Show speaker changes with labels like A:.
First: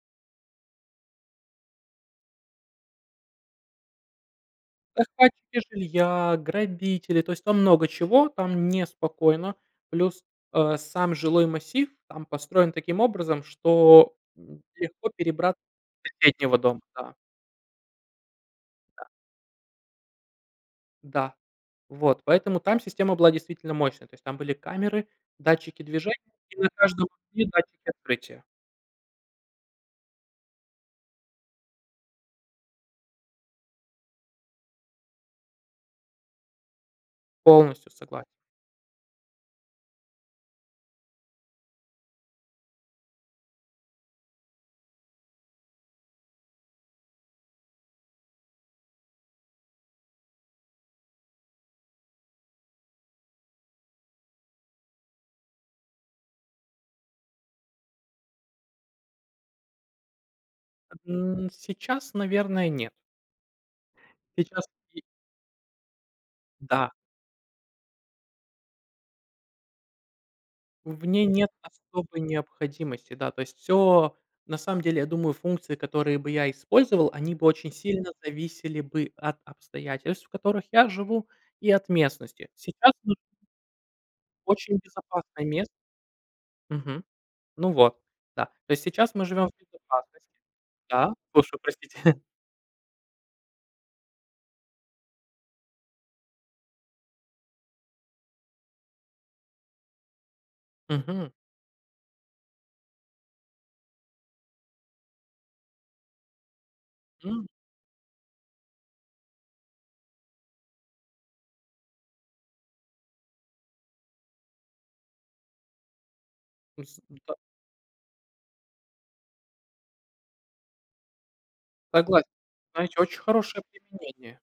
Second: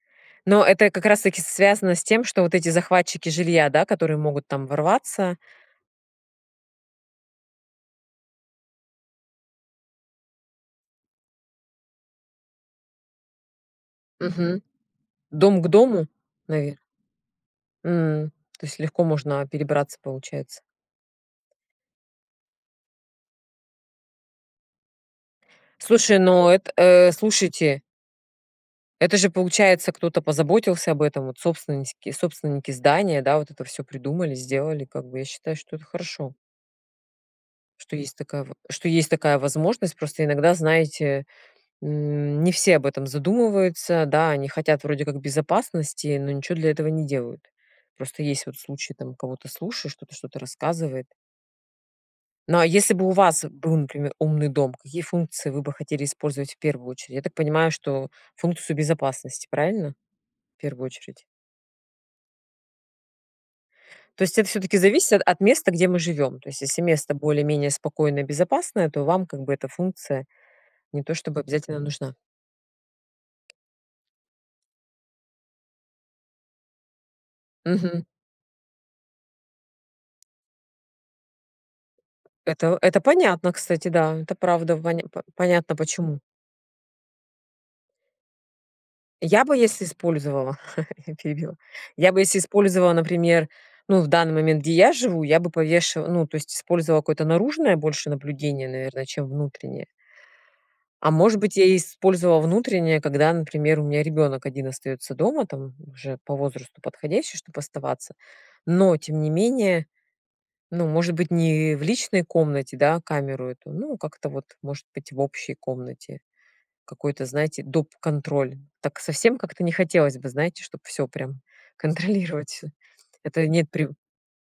A: Но это как раз таки связано с тем, что вот эти захватчики жилья, да, которые могут там ворваться.
B: Захватчики жилья, грабители, то есть там много чего, там неспокойно. Плюс, а, сам жилой массив там построен таким образом, что,
A: Мгм.
B: м, легко перебрат
A: Дом к дому
B: до соседнего
A: навер
B: дома, да.
A: М, то есть легко
B: Да.
A: можно, а, перебраться получается.
B: Да, вот, поэтому там система была действительно мощная. То есть там были камеры, датчики движения
A: Слушай, ну
B: и на
A: эт
B: каждом
A: э,
B: пути
A: слушайте.
B: датчики открытия.
A: Это же получается, кто-то позаботился об этом, вот собственныськи собственники здания, да, вот это всё придумали, сделали, как бы я считаю, что это хорошо.
B: Полностью
A: Что есть
B: согла
A: такая ва что есть такая возможность. Просто иногда, знаете, м, не все об этом задумываются. Да, они хотят вроде как безопасности, но ничего для этого не делают. Просто есть вот случай, там кого-то слушаешь, кто-то что-то рассказывает. Ну, а если бы у вас был, например, умный дом, какие функции вы бы хотели использовать в первую очередь? Я так понимаю, что функцию безопасности, правильно? В первую очередь.
B: Н сейчас, наверное, нет.
A: То есть это
B: Сейчас
A: всё-таки
B: и
A: зависит от места, где мы живём. То есть если
B: Да.
A: место более-менее спокойное и безопасное, то вам как бы эта функция не
B: В
A: то
B: ней
A: чтобы
B: нет
A: обязательно нужна.
B: особой необходимости. Да, то есть, всё, на самом деле, я думаю, функции, которые бы я использовал, они бы очень
A: Мгм.
B: сильно зависели бы от обстоятельств, в которых я живу, и от местности.
A: Это
B: Сейчас,
A: это
B: ну
A: понятно, кстати, да. Это, правда,
B: Очень
A: в поня по
B: безопасное мест
A: понятно почему.
B: Мгм. Ну вот, да, то есть сейчас мы
A: Я
B: живем в
A: бы если
B: безопасности.
A: использовала, я
B: Да,
A: перебила.
B: слушаю, простите.
A: Я бы если использовала, например, ну, в данный момент, где я живу, я бы повешива ну, то есть использовала какое-то наружное больше наблюдение, наверное, чем внутреннее. А
B: Мгм.
A: может быть я использовала внутреннее, когда, например, у меня ребенок один остаётся дома. Там уже по возрасту подходящий,
B: М.
A: чтоб оставаться. Но тем не менее, ну, может быть, не в личной комнате, да, камеру эту, ну, как-то вот, может быть, в общей комнате.
B: М, с
A: Какой-то,
B: да.
A: знаете, доп контроль. Так совсем как-то не хотелось бы, знаете, чтоб всё прям
B: Согласен,
A: контролировать всё.
B: знаете, очень
A: Это
B: хорошее
A: нет прив
B: применение.